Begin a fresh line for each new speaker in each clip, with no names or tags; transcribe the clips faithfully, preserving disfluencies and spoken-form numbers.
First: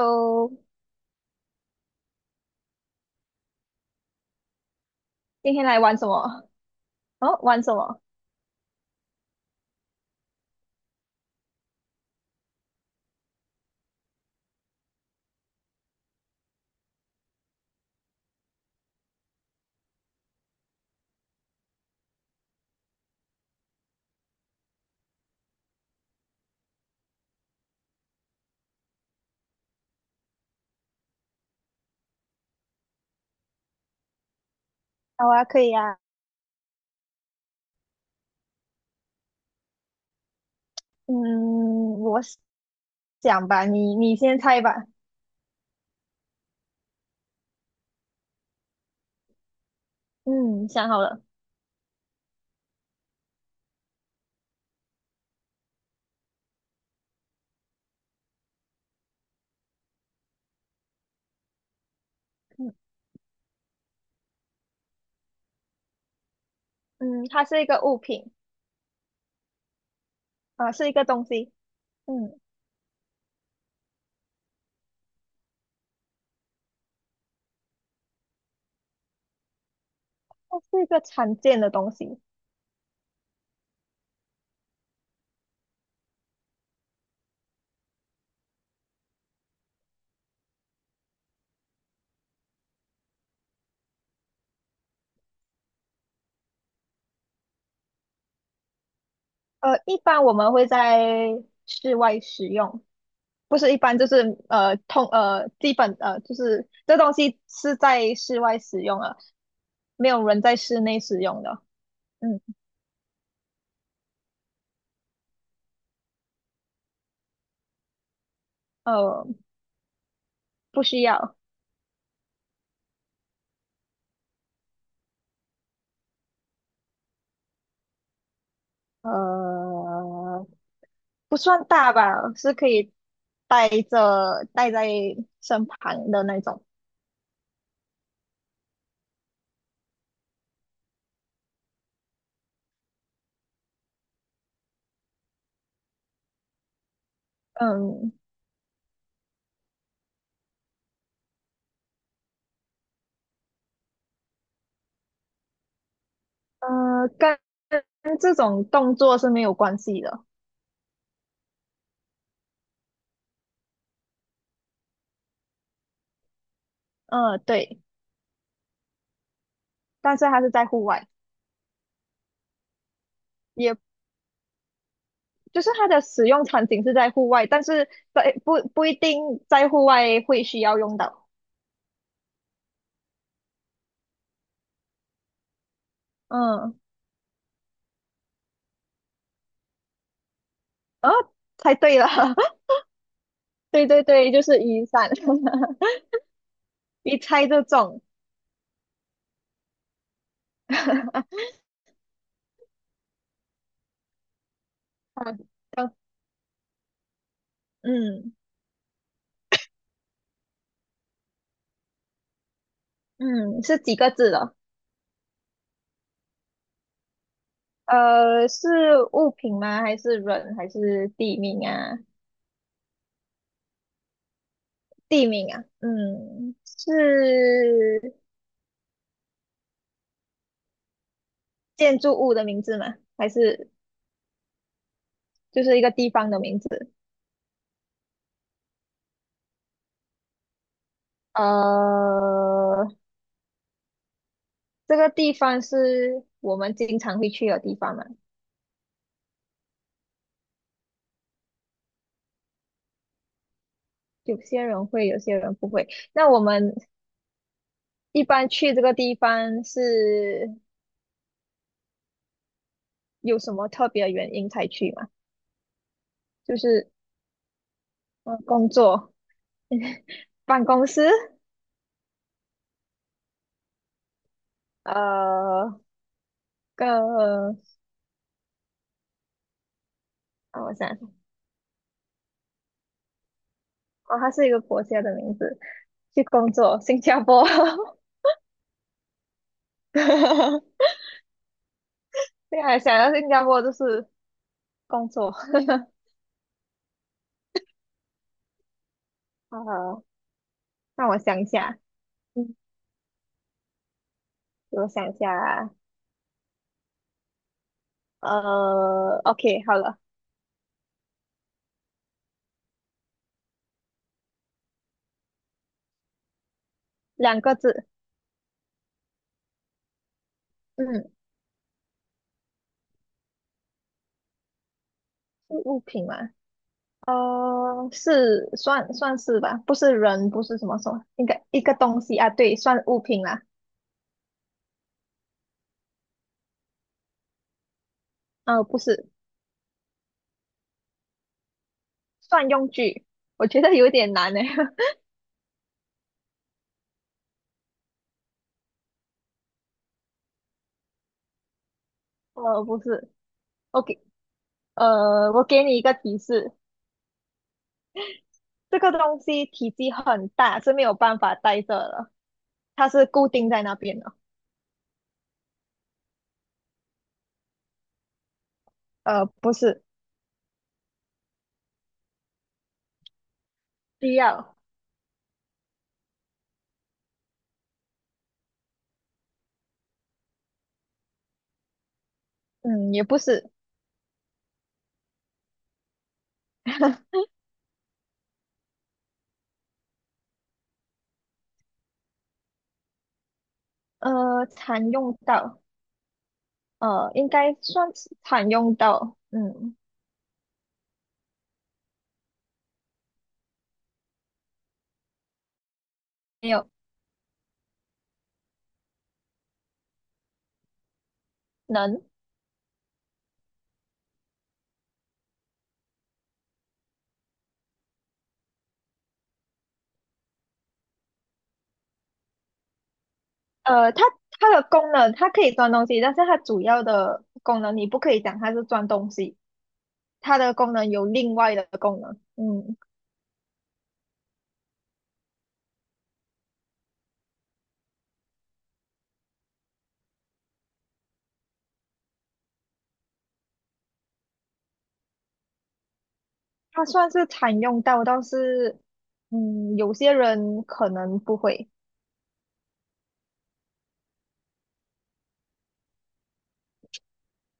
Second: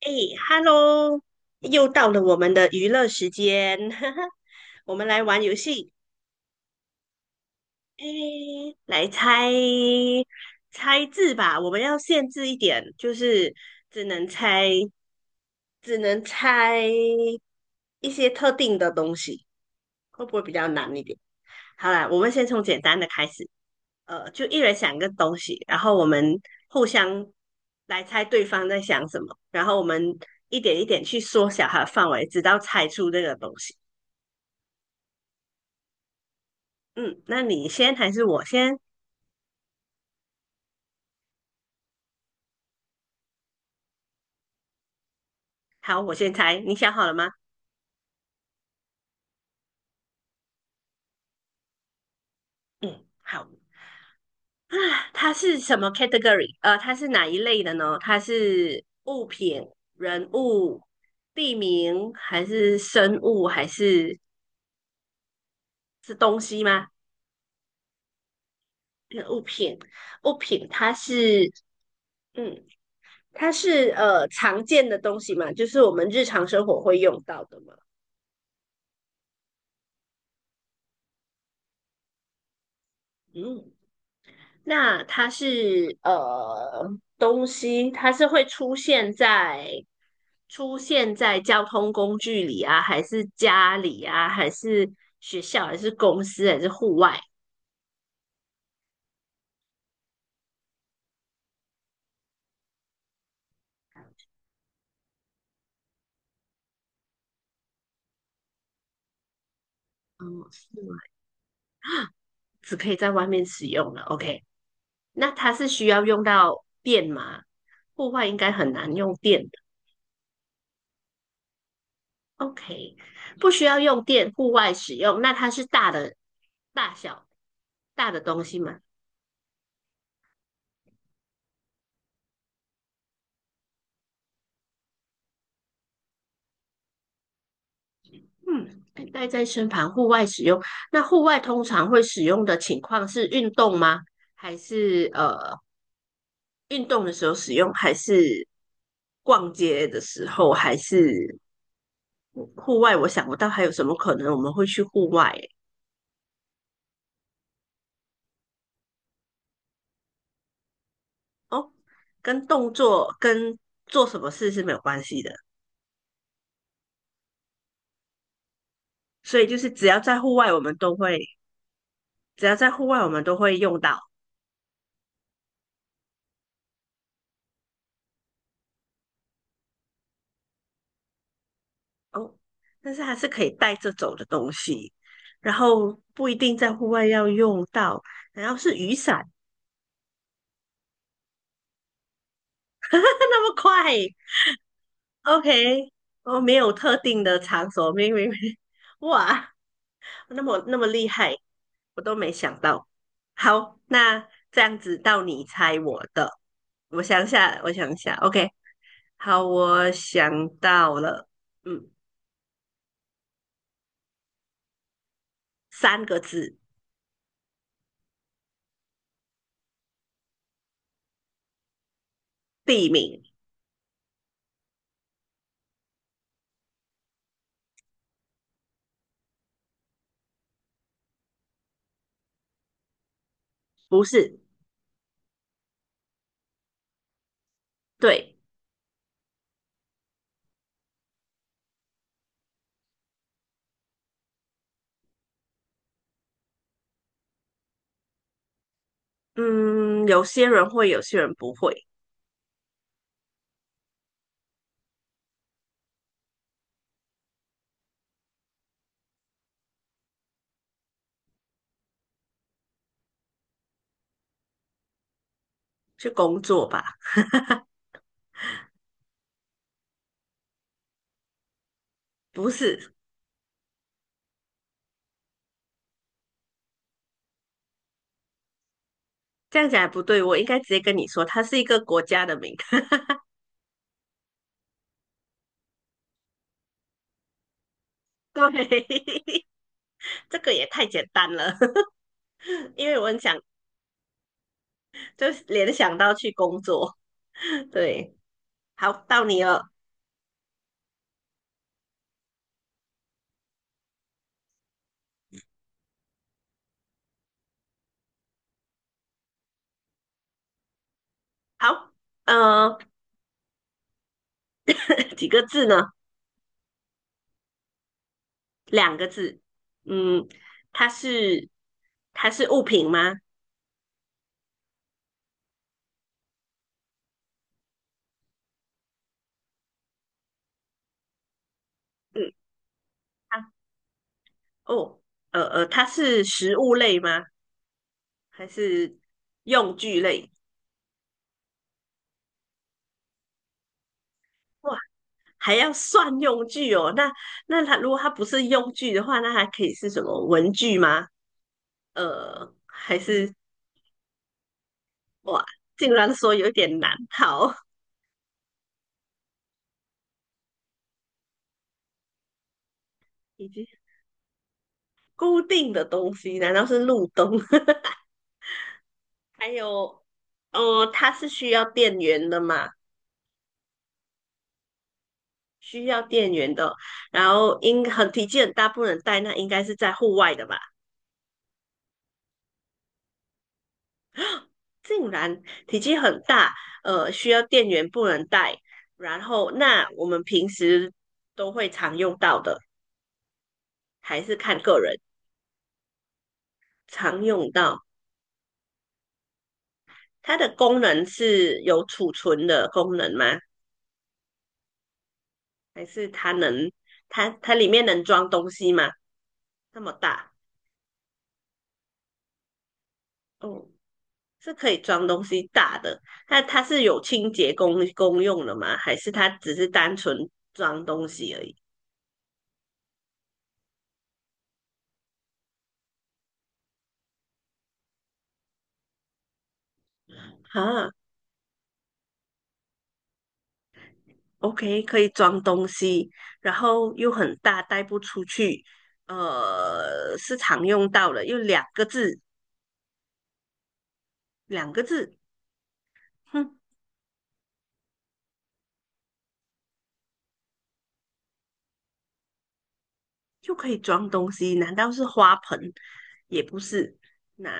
哎 ，Hello，又到了我们的娱乐时间，我们来玩游
今天来
戏。
玩什么？哦，玩什么？
哎，来猜猜字吧，我们要限制一点，就是只能猜，只能猜一些特定的东西，会不会比较难一点？好啦，我们先从简单的开始。呃，就一人想一个东西，然后我们互相来猜对方在想什么，然后我们一点一点去缩小它的范围，直到猜出这个东西。
好啊，可以啊。
嗯，那你先还是我先？
嗯，我想吧，你你先猜吧。
好，我先猜。你想好了吗？
嗯，想好了。
嗯，好。啊，它是什么 category？呃，它是哪一类的呢？它是物品、人物、地名，还
嗯，
是生物，还是是东西吗？
嗯，它是一个物品，
那个物品，物品
啊、是
它
一个东
是，
西。嗯，
嗯，它是呃常见的东西嘛，就是我们日常生活会用到的嘛。
它是一个常见的东西。
嗯，那它是呃东西，它是会出现在出现在交通工具里啊，还是家里啊，还是学校，还是公司，还是户外？
呃，一般我们会在室外使用，不是一般就是呃通呃基本呃就是这东西是在室外使用的，没有人
嗯，
在
是
室
吗，
内使用的。嗯，
只可以在外面使用了。OK,那它是需要用到电吗？户外应该很难用
呃，
电。
不需要。
OK,不需要用电，户外使用。那它是大的、大小、大的东西吗？
呃，不算大吧，是可以带着带在身旁的那种。
嗯，带在身旁，户外使用。那户外通常会使用的情况是运动吗？还是呃运动的时候使用？还
嗯，
是逛街的时候？还是户外？我想不到还有什么可能我们会去户外欸。
呃，跟跟这种动作是没有关系的。
哦，跟动作跟做什么事是没有关系的。
嗯、对，
所以就是只要
但
在
是
户
它是
外，我
在
们
户
都
外，
会只要在户外，我们都会
也
用到。
就是它的使用场景是在户外，但是在不不一定在户外会需要用到。
哦，但是还是可以带着走的东西，然后不一定在
嗯，
户外要用到，然后是雨伞，
哦，猜对了，
那么
对
快
对对，就是雨伞，
，OK,哦，没有特
一
定的
猜就
场所，
中。
没没没，哇，那么那么厉害，我都没想到。好，那这样子到你猜我的，我想下，我想下
嗯，
，OK,好，我想到了，嗯，
嗯，是几个字的？
三个字，
呃，是物品吗？还是人？还是地名啊？
地名，
地名啊，嗯，是建筑物的名字吗？还是
不是，
就是一个地方的名字？
对。
呃，这个地方是我们经常会去的地方嘛？
嗯，有些人会，有些人不会，
有些人会，有些人不会。那我们一般去这个地方是有什么特别的原因才去吗？
去工
就
作吧。
是呃，工作、办公室，
不是，
呃，个
这样讲也不对，我应该
啊，
直
我
接
想
跟你
想，
说，它是一个国家的名。
哦，它是一个国家的名字。去工作，新加坡。
对，这个也太简单了，
对 啊，
因
想
为我
到
很
新
想
加坡就是工
就
作。
联想到去工作。对，好，到你了。
呃，让我想一下，嗯，我想一下啊，呃，OK,好了，
好，呃，几个字呢？
两个字，
两个字。嗯，它
嗯，
是它是物品吗？
是物品嘛？呃，是算算是吧，不是人，不是什么什么，应该一个东西啊，
嗯，
对，算物品啦。
它哦，呃呃，它是食物类吗？还
呃，不
是
是，
用具类？
算用具，我觉得有点难呢。
哇，还要算用具哦。那那它如果它不是用具的话，那还可以是什么文具吗？呃，
呃，不
还
是
是
，OK,呃，我
哇，
给你一
竟
个
然
提
说有
示，
点难。好，
这个东西体积很大，是没有办法带着的，它是固
以
定在
及
那边的。
固定的东西，难道是路灯？
呃，
还
不是
有，呃，它是需要电源的嘛？
需要，
需要电源的哦。然后应很体积很大，不能带，那应该是在户外的吧？
嗯，也不是，
竟然体积很大，呃，需要电源不能带，然后那我们平时都会常用到的，还是
呃，
看个
常
人
用到，呃，
常
应
用
该
到。
算是常用到，嗯，
它的功能是有储存的功能吗？还是它
没有
能它它里面能装东西吗？那么大，
能，
哦，是可以装东西大的。那它是有清洁功功用的吗？还是它只是单纯装东西而已？
呃，它它的功能，它可以装东西，但是它主要的功能你不可以讲它是装东西，它的功能
哈。
有另外的功能，嗯，
OK,可以装东西，然后又很大，带不出去，呃，是常用到的，又两个字，两个字，哼，
它算是常用到，但是，嗯，有些人可能不会，
又可以装东西，难道是花盆？也不是，那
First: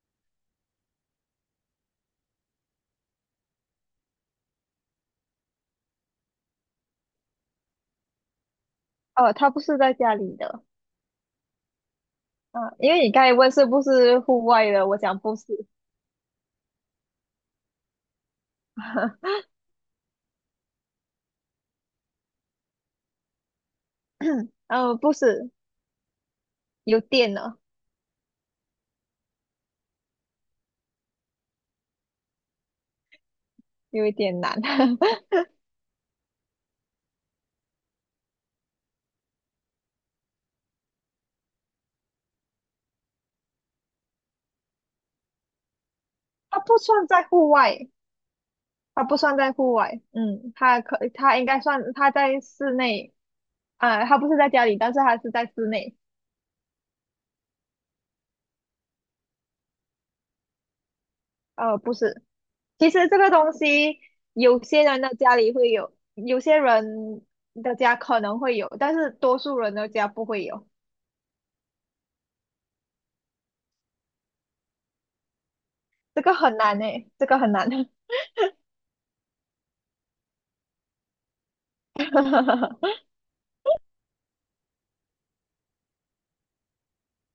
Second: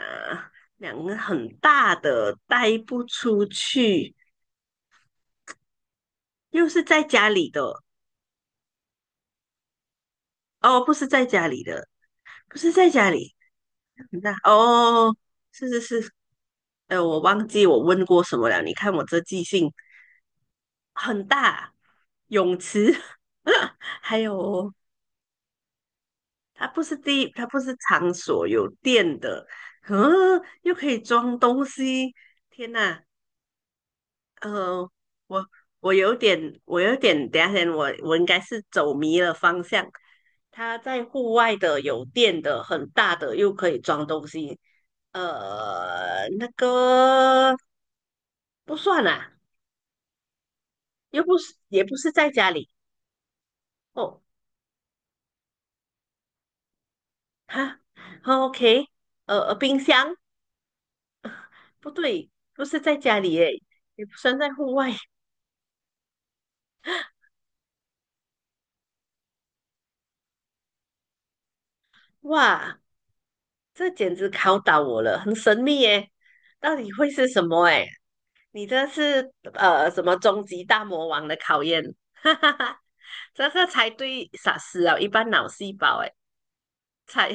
两个很大的，带不出去，又是在家里的，
呃，它不是在家里的。
哦，不是在家里的，不
啊，
是在
因为
家
你刚才
里，
问是不是
很大，
户外的，我
哦，
讲不是，
是是是，呃，我忘记我问过什么了，你看我这 记性。很大泳池，还有
嗯，不是，
它不是
有
地，
电
它
呢，
不是场所，有电的，嗯，又可以装东西，天哪，
有一点难，
呃，我我有点，我有点，等一下先，我我应该是走迷了方向。它在户外的，有电的，很大的，又可以装东西，呃，那
它不算在户
个
外，
不算
它不
啦，
算在户外，嗯，它可
又不
它应
是，
该
也
算
不
它
是在
在
家里。
室内，啊、它
哦，
不是在家里，但是它是在室内，
哈哦，OK,呃，呃冰箱
呃，
不
不是，
对，不是
其
在
实
家
这个
里耶，
东西
也不算在
有
户
些
外。
人的家里会有，有些人的家可能会有，但是多数人的家不会有，
哇，这简直考倒我了，很神秘耶，
这个很
到
难
底会
诶，这
是
个
什
很
么？
难，
哎，你这是呃什么终极大魔王的考验？哈哈哈，这个猜对傻死了，一般脑细胞哎，猜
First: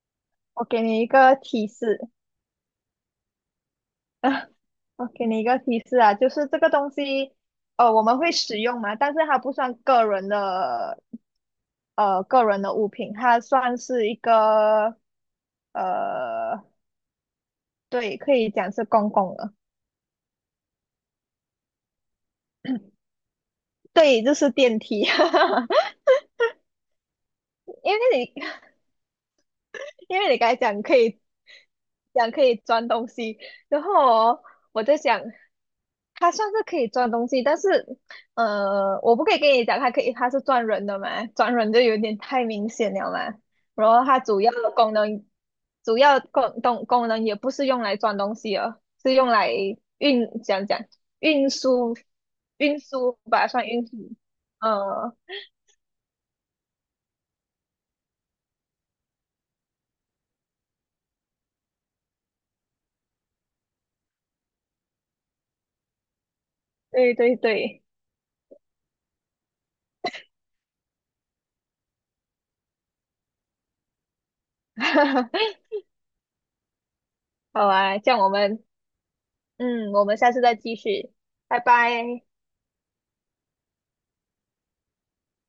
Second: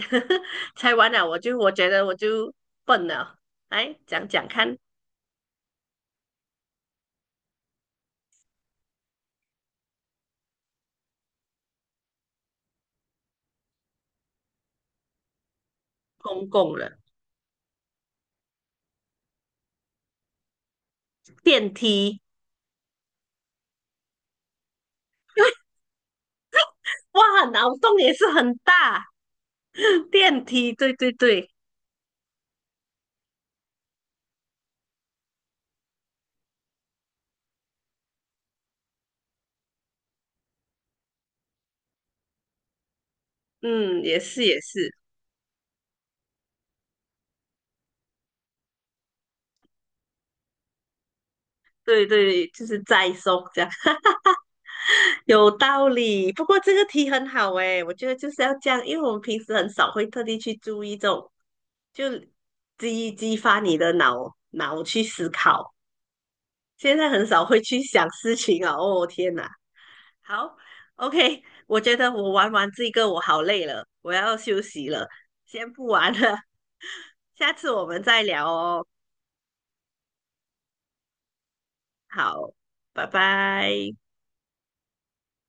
我 给
猜
你一
完了，
个
我就
提
我觉得
示。
我就笨了。来讲讲看，
我给你一个提示啊，就是这个东西，呃，我们会使用嘛，但是它不算个人的，呃，个人的物品，它算是一个，
公
呃，
共了，
对，可以讲是公共的，
电梯，
对，就是电梯，
哇，脑
因
洞也是
为你，
很大。
因为你
电
刚才
梯，
讲
对
可
对
以
对，
讲可以装东西，然后哦我在想，它算是可以装东西，但是，呃，我不可以跟你讲，它可以，它是赚人的嘛，赚人就有点太明显了嘛。然
嗯，
后它
也
主
是
要
也
的
是，
功能，主要功功功能也不是用来装东西哦，是用来运，讲讲运输，
对对，就
运
是再
输
松
吧，
这
算
样，
运输。呃，
有道理。不过这个题很好诶，我觉得就是要这样，因为我们平时很少会特地去注意这种，就激激发你的脑脑去思考。现在
对
很
对
少会去
对，
想事情啊，哦天哪，好，OK,我觉得我玩完这个我好累了，我要休息了，先不玩了，下
好
次我
啊，
们
这样
再
我
聊
们，
哦。
嗯，我们下次再继续，拜拜。
好，拜拜。